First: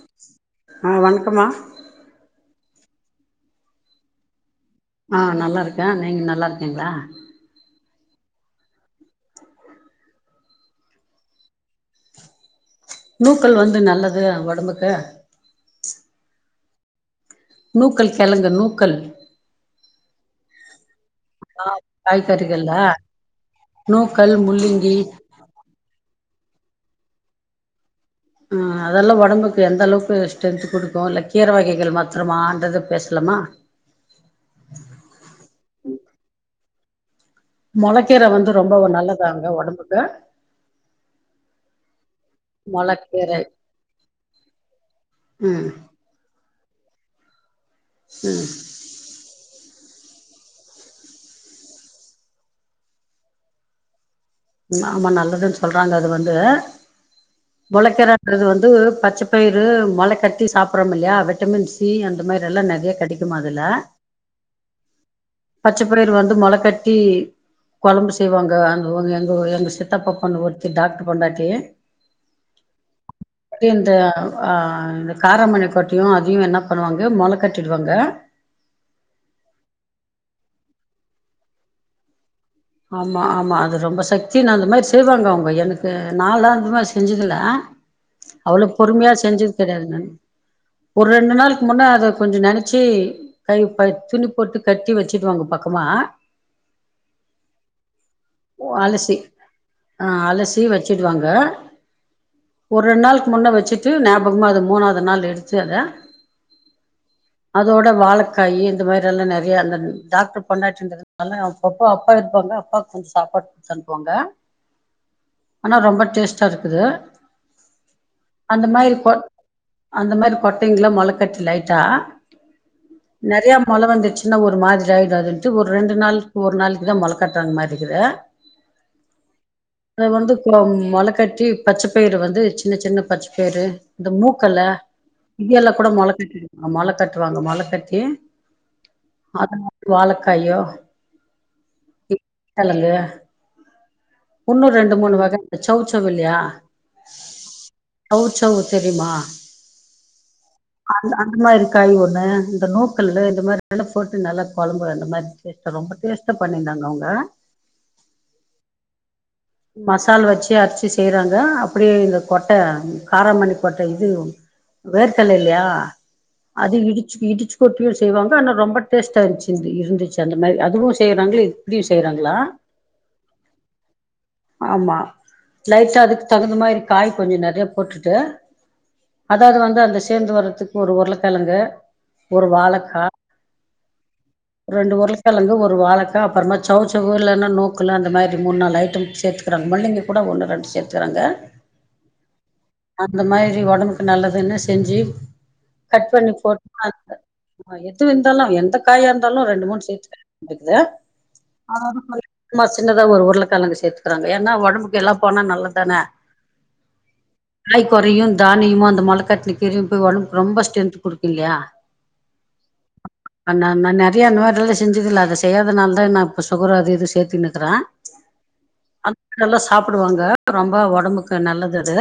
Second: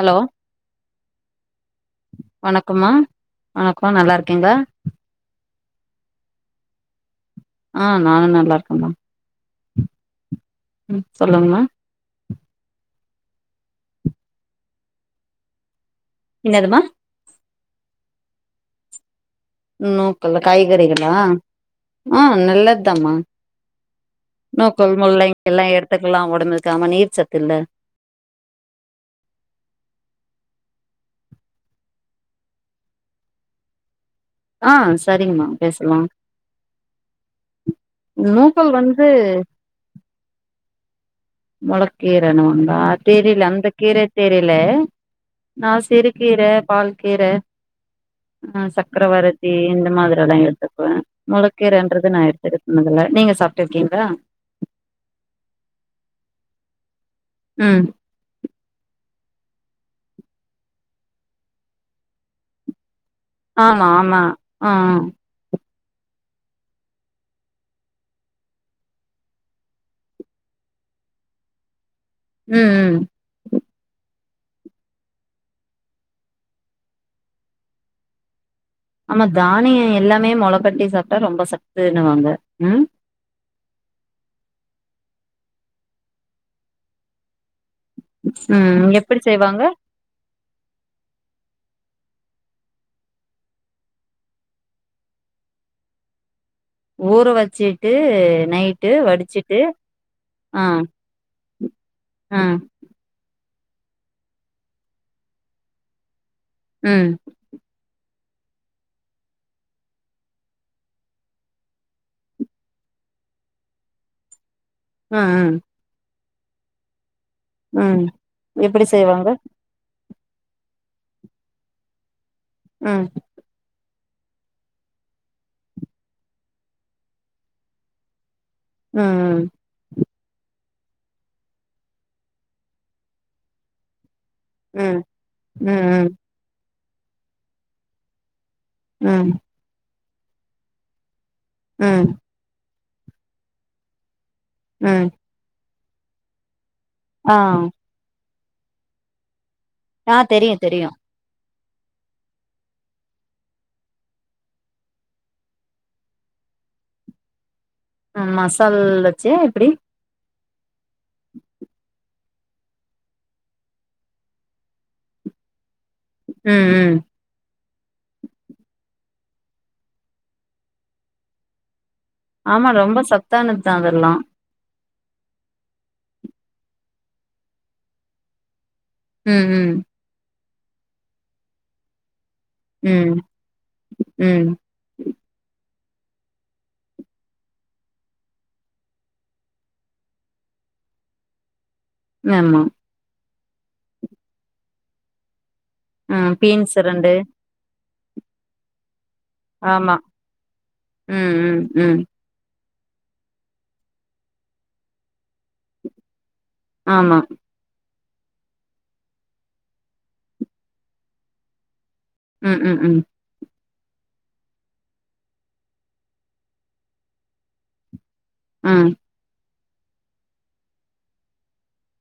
hello ஆ வணக்கமா வணக்கமா வணக்கம் நல்லா இருக்கீங்களா ஆ நல்லா இருக்கேன் நீங்க நல்லா இருக்கீங்களா ஆ நானு நல்லா இருக்கேன்ம்மா ம் சொல்லுங்கம்மா நூக்கல் வந்து நல்லது உடம்புக்கு எனதுமா நூக்கல் கிழங்கு நூக்கல் உ நூக்கல்ல காய்கறிகல்லா ஆ ஆ நல்லதமா நோகல் முள்ளிங்கி முல்லங்க எல்லா எடுத்துக்கெல்லா உடம்புக்காம நீர் சத்துல்ல ம் அதெல்லா உடம்புக்கு எந்த அளவுக்கு ஸ்ட்ரென்த் கொடுக்கும் இல்லை கீரை வகைகள் மாத்திரமா அந்த இத பேசலாமா ஆ செரிங்கம்மா பேசலா மொளக்கீரை வந்து நூக்கல் ரொம்ப வந்து நல்லதாங்க உடம்புக்கு மொளக்கீரைனவாங்களா மொளக்கீரை தெரியல அந்த கீரை தெரியல ம் நா செரி கீர பால் கீர ஆ சக்கரவரது கி இந்த மாதிரி எல்லா எடுத்துக்குவேன் முளக்கீரைன்றது நான் எடுக்கிட்டு தின்னதுயில்ல நீங்க சாப்பிட்டு இருக்கீங்களா ஆமா நல்லதுன்னு சொல்றாங்க அது வந்து ம் முளைக்கீர ன்றது வந்து பச்சப்பயிறு மொளை கட்டி சாப்படுறோம் இல்லையா விட்டமின் சி அந்த மாதிரி எல்லா நெறையா கெடைக் குமா அதுல ஆமா ஆமா ஆ பச்ச பயிர் வந்து மொள கட்டி குழம்பு செய்வாங்க அங்க இவங்க ஓ எங்க சித்தப்ப பொண்ணு ஒருத்தி டாக்டர் பொண்டாட்டி ம் ம் அது இந்த அ இந்த காரமணி கொட்டும் அதையு என்ன பண்ணுவாங்க மொள கட்டிடுவாங்க ஆமா தானியம் எல்லாமே முள கட்டி சாப்பிட்டா ரொம்ப சத்துண்ணுவாங்க ம் ஆமா ஆமா அது ரொம்ப சக்தின்னு அந்த மாரி செய்வாங்க அவங்க எனக்கு நாயெல்லா அந்த மாரி செஞ்சதுல்ல அவ்ளோ ம் பொறுமையா எப்டி செஞ்சது செய்வாங்க கிடையாது நானு ஒரு ரெண்டு நாளுக்கு முன்னே அத கொஞ்சோ நெனச்சு கழுவி பாதி துணி போட்டு கட்டி வச்சுக்குவாங்க பக்கமா ஊற வச்சுட்டு ஓ அலசி ஆ ஆ அலசி வச்சுடு வாங்க ஆ ஒரு ரெண்டு நாளுக்கு முன்ன வச்சிட்டு ஞாபகமாக அது மூணாவது நாள் எடுத்து அத ம் அதோட வாழக்காயி இந்த மாதிரி எல்லா நெறையா அந்த டாக்டர் பொண்டாடின்றதுனால அப்பப்போ அப்பா எடுத்துப்பாங்க அப்பாக்கு கொஞ்சோ சாப்பாடு குடுத்து அனுப்புவாங்க ம் ம் என்ன ரொம்ப டேஸ்டா இருக்குது ம் அந்த எப்டி மாரி போட் செய்வாங்க அந்த மாரி கொட்டைங்கல்லா மொளக்கட்டி லைட்டா ம் நறையா மொழ வந்துடுச்சுன்னா ஒரு மாதிரி ஆயிடும் அதுட்டு ஒரு ரெண்டு நாள்கு ஒரு நாள்க்கு இதா மொள கட்டுறாங்க மாரிருக்குது ம் ம் அன்னைக்கி வந்து மொளக்கட்டி பச்சபயிறு வந்து சின்னச்சின்ன பச்ச பயிறு இந்த மூக்கல்ல ம் இது எல்லா ம் கூட மொழ கட்டிருவாங்க மொழ கட்டுவாங்க மொழ கட்டி ம் அது மாதிரி வாழக்காயோ ம் கெழங்கு இன்னு ரெண்டு ம் மூணு வகை சௌ செள இல்லையா ஆ சவ் சவ்வு தெரியுமா ஆ தெரியு தெரியு அந்த அந்த மாரி காய் ஒண்ணு இந்த நூக்கல்லுல இந்த மாரி நல்லா போட்டு நல்லா கொழம்பு வெந்த மாதிரி நேத்து ரொம்ப டேஸ்டா பண்ணியிருந்தாங்க அவுங்க ம் மசால் வச்சியா எப்டி மசால் வச்சு அரச்சு செய்யறாங்க அப்டியே இந்த கொட்டை காரமணி கொட்டை இது வேர்க்கடல இல்லையா ம் அது ம் இடிச்சு இடிச்சு கொட்டியு செய்வாங்க ஆனா ரொம்ப டேஸ்டாயிருச்சு இது இருந்துச்சு அந்த மாதிரி அதுவு செய்யறாங்க இப்டியு செய்யிறாங்களா ஆமா ரொம்ப சத்தானது தா அதெல்லா ஆமா லைட்டா அதுக்கு தகுந்த மாதிரி காய் கொஞ்சோ நறையா போட்டுட்டு ம் அதாது ம் வந்து அந்த சேர்ந்து வர்றதுகு ஒரு உருளைக்கெழங்கு ஒரு வாழக்கா ம் ம் ரெண்டு உருளக்கெழங்கு ஒரு வாழக்கா அப்புறமா சௌ செளவு இல்லைன்னா நூக்கலு அந்த மாதிரி முனு நாலு ஐட்டம் சேர்த்துக்கறாங்க முள்ளங்கி கூட ஒன்னு ரெண்டு சேத்துகுறாங்க ஆமா அந்த மாதிரி ஒடம்புக்கு நல்லதுனு செஞ்சி கட் பண்ணி ம் பீன்ஸ் ரெண்டு போட்டுருவாங்க ஆ எத்தின இருந்தாலு எந்த காயா இருந்தாலு ரெண்டு மூணு ஆமா சேர்த்திப்பே வேண்டியது ம் ம் ம் சும்மா சின்னதா ஒரு உருளைக்கெழங்கு சேத்துக்கிறாங்க ஏனா ஒடம்புக்கு எல்லா போனா நல்லதுதான ஆமா காய்க கொறையு தானியமு அந்த மொளக்கட்டுன கீரையு போய் ஒடம்புக்கு ரொம்ப ஸ்டென்த் கொடுக்கு இல்லையா ம் ம் ம் ஆ நா நறையா அந்தமாரிலா செஞ்சதுல்ல அத செய்யாதனால தா நா இப்ப சுகரு அது இது சேத்துனுக்கிறே ம் அந்த மாதிரில்லா சாப்பிடுவாங்க ரொம்ப ஒடம்புக்கு நல்லது அது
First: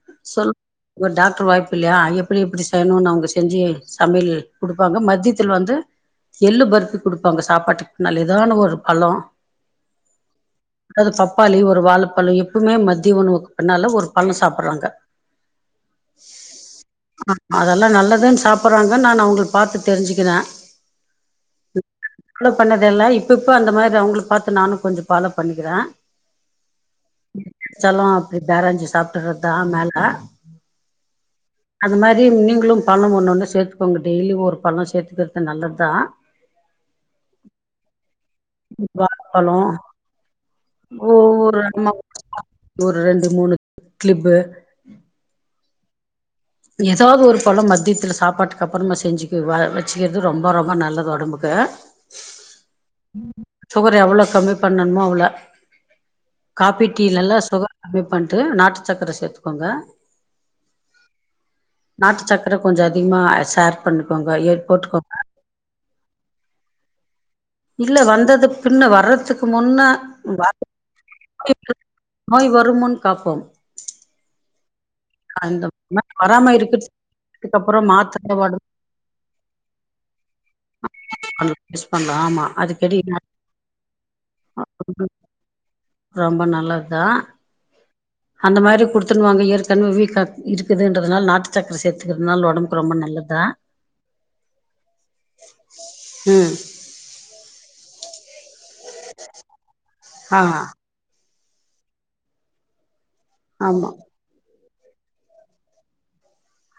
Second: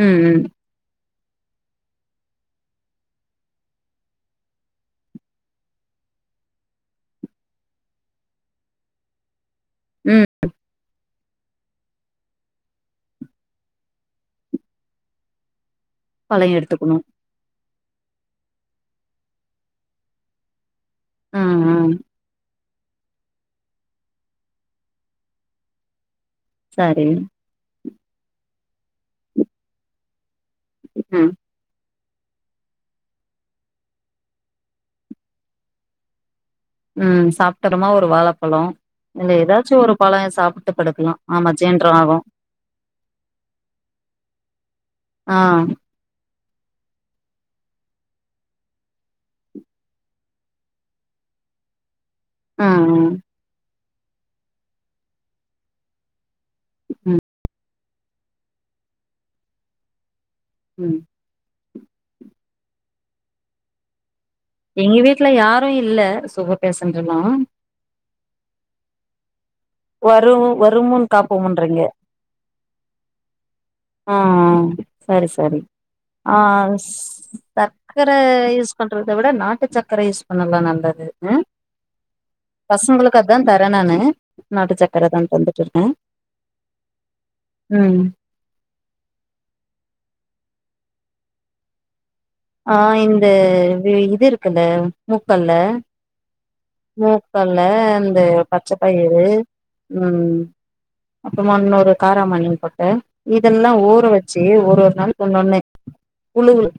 ம் ம் சொல் உங்க டாக்டர் வாய்ப்பு இல்லயா எப்டி எப்டி செய்யணும்னு அவங்க செஞ்சு சமையல் கொடுப்பாங்க மத்தியத்தில் வந்து எள்ளு பர்ப்பி கொடுப்பாங்க சாப்பாட்டுக்கு முன்னால எதனால ஒரு பழம் ம்ம் அது பப்பாளி ஒரு வாழைப்பழ எப்பவுமே மத்திய உணவுக்கு பின்னால ஒரு பழ சாப்டுறாங்க பழ எடுத்துக்கணும் அதெல்லா நல்லதுன் சாப்டுறாங்க நா அவுங்கள பாத்து தெரிஞ்சுக்கிற அ அ ஃபில்லப் பண்ணதெல்லாம் இப்ப இப்ப அந்த மாரி அவுங்கள பாத்து நான கொஞ்ச ஃபாலோ பண்ணிக்கிற செரி செல்லம் அப்டி பேரஞ்சி சாப்ட்டுறதுதானால ம் அது மாரி நீங்களும் பழம் ஒன்னு ஒன்னு சேத்துக்கோங்க டெய்லியு ஒரு பழம் சேத்துக்கிறது நல்லது தா ம் சாப்ட்ட அப்பறமா ஒரு வாழைப்பழம் இல்ல வாழப்பழம் ஏதாச்சு ஒரு பழ சாப்ட்டு படுக்கலா ஆமா ஒவ்வொரு ஜீன்ராகும் க்ளிப்பு ஆ ஏதாது ஒரு பழம் மத்தியத்தில சாப்பாட்டுக்கு அப்றமா செஞ்சுக்க வ வச்சுக்கிறது ரொம்ப ரொம்ப நல்லது ஒடம்புக்கு ம் சுகர் எவ்வள கம்மி பண்ணணுமோ அவளோ காபி ம் டீலல்லா சுகர் கம்மி பண்ணிட்டு நாட்டு சக்கர சேத்துக்கோங்க ம் நாட்டு சக்கர கொஞ்ச அதிகமா ஷேர் பண்ணிக்கோங்க எ எங்க வீட்ல யாரு இல்ல சுகர் பேசன்ட்ல்லா இல்ல வந்தது பின்ன வர்றதுக்கு முன்ன வரும் வருமுன் [unintelligible] காப்போமுன்றீங்க நோய் வரும்முன் காப்போம் அ அ செரி செரி அந்த மாரி ஆ வராம இருக்குது அதுக்கப்புறோ சக்கர மாத்திர யூஸ் பண்றத விட நாட்டு சக்கர யூஸ் பண்ணா நல்லா நல்லது யூஸ் பண்லா ஆமா அதுக்கடி பசங்களுக்கு அதா தர நானு நாட்டு சக்கர தா தந்துட்டு இருக்க ரொம்ப நல்லதுதா ம் அந்த மாரி குடுத்துனுவாங்க ஏற்கனவே வீக்கா இருக்குதுறதுனால நாட்டு சக்கர சேர்த்து சேர்த்திருக்கிறது நாள உடம் ஆ இந்த இது இருக்குல்ல மூக்கல்ல ம் மூக்கல்ல இந்த பச்ச பயிறு ம் ஆ அப்றமா வந்து இன்னொரு கார மணி போட்டு இதெல்லா ஆமா ஊர வச்சி ஒரு ஒரு நாள் ஒண்ணோனு புலு உலு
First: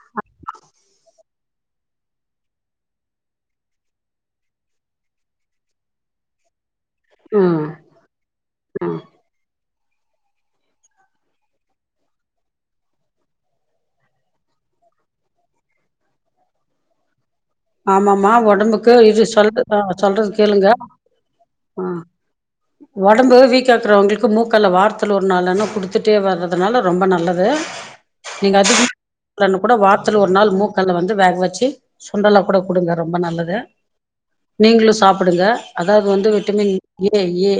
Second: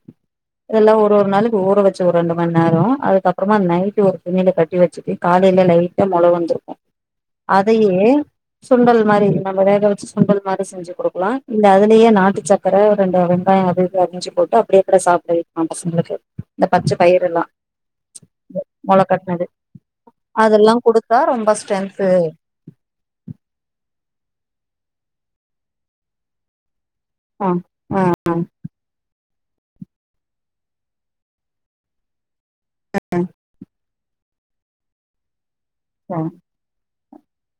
இதெல்லா ஒருஒரு நாளைக்கு ஊற வச்சு ஒரு ரெண்டு ம நேர அதுக்கப்றமா நைடு ஒரு துணில கட்டி ட்டி வச்சுட்டு காலையில லைட்டா மொள வந்திருக்கு ம் அதையே ம் சுண்டல் மாரி நம்ம வேக வச்சு சுண்டல் மாரி செஞ்ச சு கொடுக்கலா இல்ல அதுலேயே நாட்டு சக்கர ரெண்டு வெங்காய அது அறிஞ்சு போட்டு அப்டியே கூட சாப்டவெக்கலா பசங்களுக்கு இந்த பச்ச பயிர எல்லா ஆமாமமா உடம்புக்கு இது சொல் சொல்றது கேளுங்க அதெல்லா குடுத்தா ரொம்ப ஆ ஸ்ட்ரென்த்து ஒடம்பு வீக்காகுறவங்களுக்கு மூக்கல்ல வார்த்தல ஒரு நாள் நா குடுத்துட்டே வர்றதுனால ரொம்ப நல்ல நல்லது ஆ நீங்க அதிகமா குடுகலனா கூட வார்த்தல ஒரு நாள் மூக்கல்ல வந்து வேக வச்சு சுண்டல கூட குடுங்க ரொம்ப நல்லது நீங்களு சாப்டுங்க அதாது சரி வந்து விட்டமின் ஏ ஏ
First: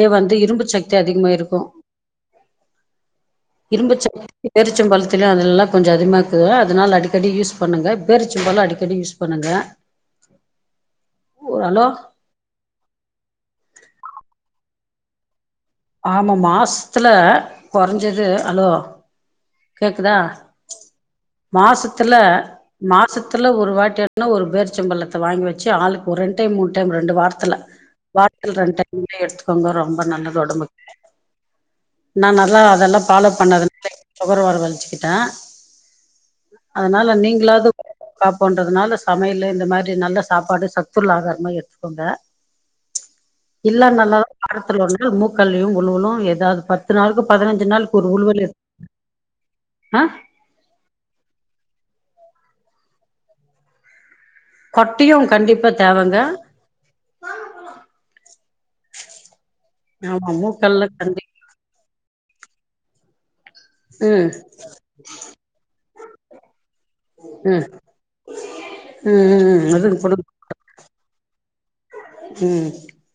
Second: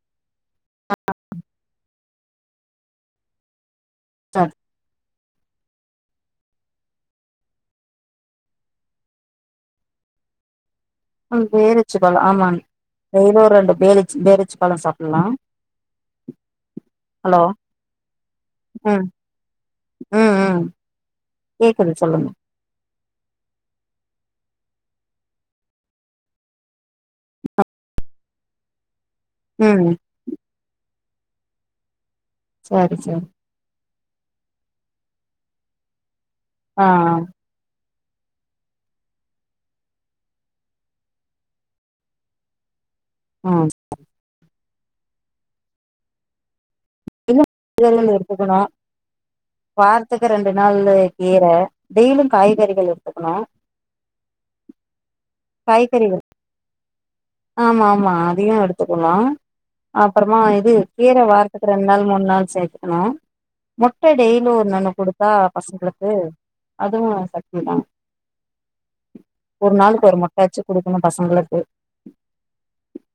ஏ வந்து இரும்பு சக்தி அதிகமா இருக்கு இரும்பு சத்து சரி பேரிச்சம்பழம் துல அதிலெல்லா கொஞ்ச அதிகமா இருக்கு அதனால அடிக்கடி யூஸ் பண்ணுங்க பேரிச்சம்பழம் அடிக் கடி யூஸ் பண்ணுங்க ம் ஒரு ஹலோ பேரச்சி பழம் ஆமாங்க டெய்லியு ஒரு ரெண்டு பேரி பேரச்சி பேரிச்சம்பழம் சாப்லா ஆமா மாசத்துல கொறஞ்சது ஹலோ ம் கேக்குதா ம் ம் கேக்குது மாசத்துல சொல்லுங்க மாசத்துல ஒரு வாட்டி ஆனா ஒரு பேர்ச்சம்பழத்த வாங்கி வச்சி ஆளுக்கு ஒரு ரெண்டு டைம் மூணு டைம் ரெண்டு வாரத்துல வாரத்துல ரெண்டு டைம் எடுத்துக்கோங்க ம் ரொம்ப நல்லது ஒடம்புக்கு நா நல்லா சரி அதெல்லா சரி ஃபாலோ பண்ணது சுகர் வர வழிச்சிக்கிட்டே ஆ அதனால நீங்களாது பாப்பேன்றதுனால சமையலு இந்த மாரி நல்ல சாப்பாடு சத்துள்ள ஆகாரமா எடுத்துக்கோங்க ஆ எல்லா நல்லாதா வாரத்துல ஒரு நாள் மூக்கடலையு உலுவலு ஏதாவது பத்து நாளுக்கு இல்ல பதினஞ்சி நாளுக்கு ஒரு கீரைகள் உலுவல் எடுத் எடுத்துக்கணு வாரத்துக்கு ரெண்டு நாள் கீர டெய்லியு காய்கறிகள் எடுத்துக்கணு கட்டியு கண்டிப்பா தேவைங்க காய்கறிகள் ஆமா ஆமா அதயு எடுத்துக்கனு ஆமா அப்றமா இது மூக்கல்ல கீரை கண்டி வாரத் துல ரெண்டு நாள் மூணு நாள் சேத்துக்கணு முட்டை ம் டெய்லி ஒன்னு ஒன்னு குடுத்தா பசங்களுக்கு அதுவு சக்தி ம் தா ம் ம் ம் ஒரு அது நாளுக்கு கொடு ஒரு முட்ட வச்சி குடுக்கணு பசங்களுக்கு ம்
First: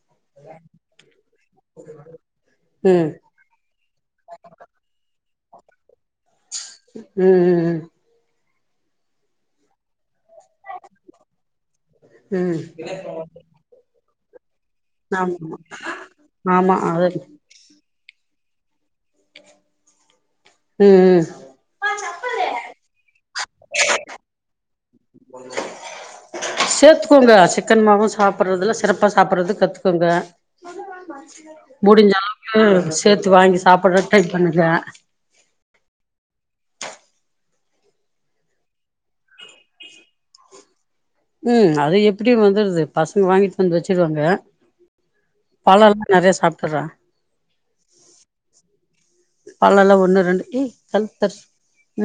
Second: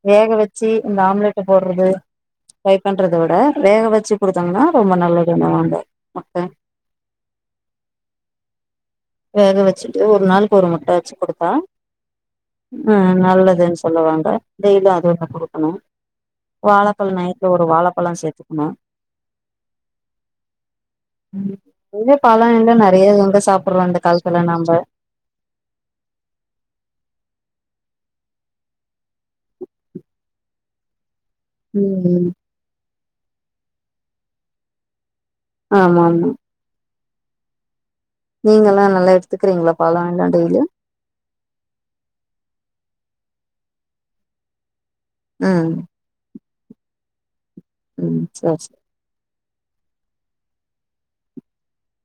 வேக வச்சி இந்த ஆம்லேட்ட போட்றது ஃப்ரை ம் பண்றது அதா வேக வச்சி குடுத்தாங்கன்னா ரொம்ப நல்லதுன்னு வாங்க முட்ட ம் ம் ம் வேக வச்சிட்டு ஒரு நாளுக்கு ஒரு முட்ட வச்சி குடுத்தா ம் ம் நல்லது சொல்லுவாங்க டெய்லியு அது ஒன்னு ஆமா குடுக்கணு ஆமா அது வாழைப்பழம் ம் நைட் ஒரு வாழைப்பழ சேர்த்துக்கணு ம் ம் எங்க பழம் எல்லா நெறையா எங்க சாப்ட்றோ இந்த காலத்துல நம்ப சேத்துக்கோங்க சிக்கன் மாவு சாப்ட்றதுல சிறப்பா சாப்ட்றது கத்துக்கோங்க முடிஞ்ச ம் அளவுக்கு சேத்து வாங்கி சாப்ட்றக்கு ட்ரை பண்ணுங்க ஆமா ஆமா நீங்கல்லா நல்லா எடுத்துக்கிறீங்களா பழ எல்லா டெய்லி ம் அது எப்டி வந்துர்து பசங்க வாங்கிட்டு வந்து வச்சிருவாங்க ம் பழல்லா நெறையா சாப்ட்டுர்றே ம் சேர் சேர் பழல்லா ஒண்ணு ரெண்டு ஏ தள்ளு தள்ளு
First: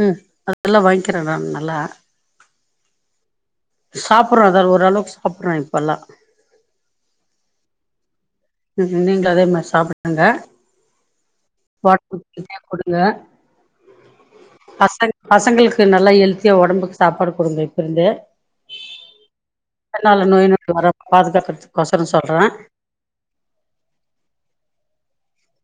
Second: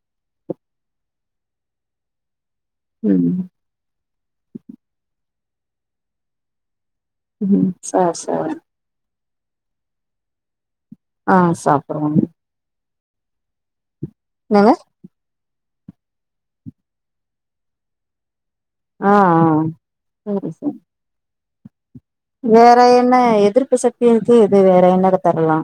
ம் அதெல்லா வாங்கிக்கிறே நானு நல்லா ம் சாப்ட்றோ அத ஓரளவுக்கு சாப்ட்றோ இப்பல்லா ம் சாப்டு சாப்டு நீங்க அதே மாரி சாப்பிடுங்க ஆ சாப்புடுவோங்க கேப் வுடுங்க என்னங்க பசங்க பசங்களுக்கு நல்லா ஹெல்த்தியா உடம்புக்கு சாப்பாடு கொடுங்க இப்ப இருந்தே ஆ ஆ அனால சரி நோய் நா சரி வராம பாதுகாக்கருத்துக்கு கொசர சொல்றே வேற என்ன எதிர்ப்பு சக்தி இருக்கு இது வேற என்னக்கு தர்லா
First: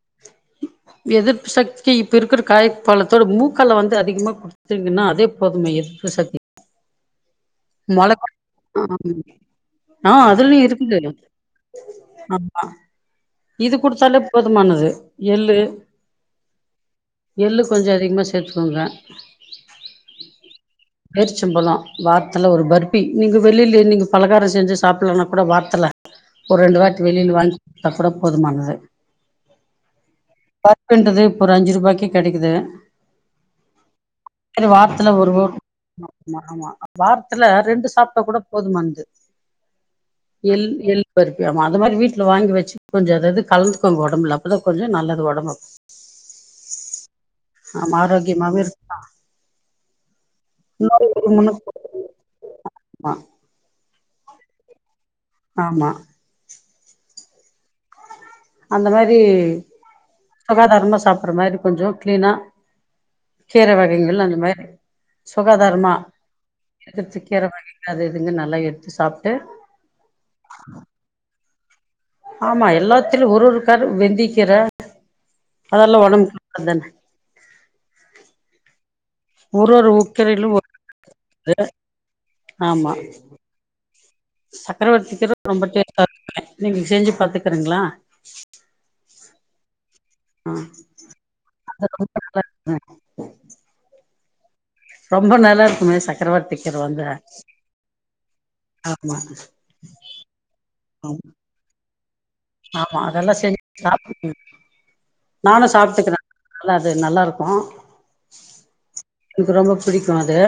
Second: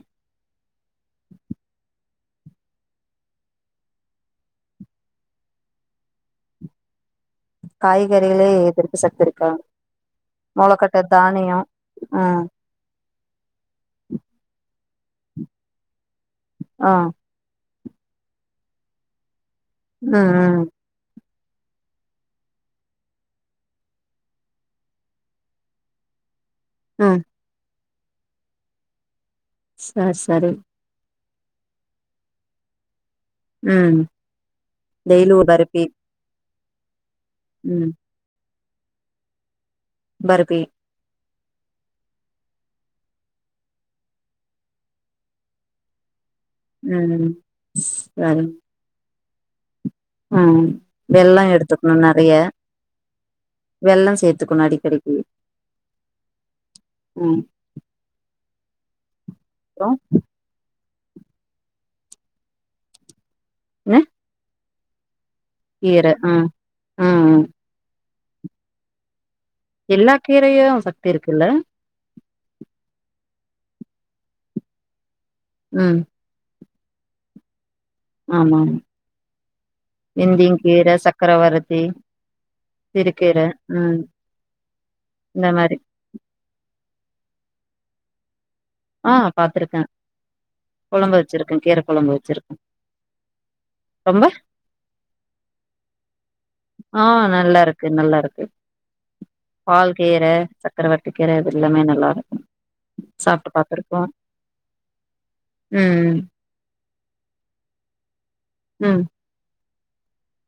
எதிர்ப்பு சக்திக்கு இப்ப இருக்குற காய பாலத்தோடு மூக்கால வந்து அதிகமா கொடு திங்கன்னா அதே போதுமே எதுர்க்ற சக்தி மொளகா காய்கறிகளே எதிர்ப்பு ஆம் சக்தி இருக்கோ ஆ அதுல்லியு இருக்குது ஆ ஆமா இது குடுத்தாலே போதுமானது எள்ளு ஆ எள்ளு கொஞ்சோ அதிகமா சேத்துக்கோங்க ம் ம் பேர்ச்சம்பழம் வார்த்துல ஒரு பர்ப்பி நீங்க வெளியில நீங்க பலகாரோ செஞ்சு சாப்புட்லனா கூட வார்த்துல ஒரு ரெண்டு வாட்டி ம் வெளியில வாங்குடுத்தா கூட போதுமானது சார் சரி பர்புன்றது இப்போ ஒரு அஞ்சு ரூபாய்க்கி கெடைக்குது ம் செரி வார்த்தல ஒரு டெய்லி ஓ பருப்பி ஆமா ஆமா வார்த்துல ரெண்டு ம் சாப்டா கூட போதுமான்ந்து பருப்பி எள் எள் பெர்ப்பியாமா அந்த மாரி வீட்ல வாங்கி வச்சு கொஞ்சோ அததுக லந்துக்கோங்க ஒடம்புல அப்பதா கொஞ்சோ நல்லது ஒடம்பு ம் ஆமா சரி ஆரோக்கியமாவே இருக்லா ம் வெல்லோ வருமுன்னும் எட்த்துக்குணு நெறைய ஆமா வெள்ளம் சேத்துக்கணு அடிக்கடிக்கி ஆமா உம் அந்த மாரி அப்றோ சுகாதாரமா சாப்பிட்ற மாரி கொஞ்சோ கிளீனா கீர என்ன வகைங்கள் அந்த மாரி சுகாதாரமா கீர ம் எதச்சு ம் ம் கீர வக அது எதுங்கு நல்லா எடுத்து சாப்ட்டு எல்லா கீரையு சக்தி இருக்குல்ல ஆமா எல்லாத்துலயு ஒரு ஒருக்கரு வெந்திக்கீற ம் அதெல்லா ஒடம்புக்கு நல்லது ஆமாம் ஒரு ஒரு கீரையிலு இந்திங் ஒரு கீர இது சக்கரவருதி சிறுகீர உம் சக்கரவர்த்திக்கீர ரொம்ப டேஸ்டா இருக்குமே நீங்க செஞ்சு பாத்துக்கறீங்களா ஆ பாத்தருக்கே ஆ கொழம்பு வச்சிருக்கே கீர அது ரொம்ப கொழம்பு நல்லா வச்சுருக் இருக்குமே ரொம்ப ரொம்ப நல்லா இருக்குமே சக்கரவர்த்தி கீர வந்து ஆ நல்லா இருக்கு நல்லா இருக்கு ஆமா பால் கீர சக்கரவர்த்தி கீர இது எல்லாமே நல்லா இருக்கு ஆமா அதெல்லா சாப்ட்டு செஞ்சு பாத்துருக்கோ சாப் நானு சாப்ட்டுக்கிற ம் நல்லா அது நல்லாருக்கு ம் எனக்கு ரொம்ப புடிக்கு அது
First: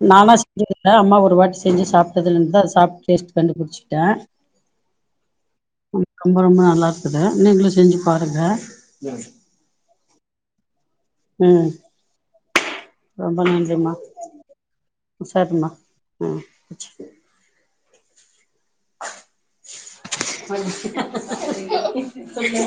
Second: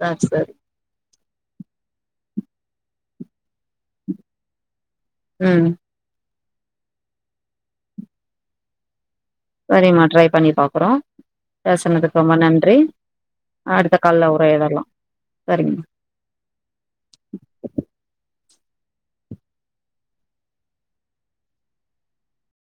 சர் நானா சரி செஞ்சதில்ல அம்மா ஒரு வாட்டி செஞ்சு சாப்ட்டதுல இருந்து அத சாப்ட்டு டேஸ்ட் கண்டுபுடிச்சுக்கிட்டே ம் ரொம்ப ரொம்ப நல்லா இருக்குது நீங்களு செஞ்சு பாருங்க சரிமா ட்ரை பண்ணி பாக்கறோ ம் பேசனதுக்கு ரொம்ப நன்றி ரொம்ப நன்றிம்மா அடுத்த காள்ள உரையாடல்லா உஷாரும்மா சரிங்க ம் ச்செரி [inaudible]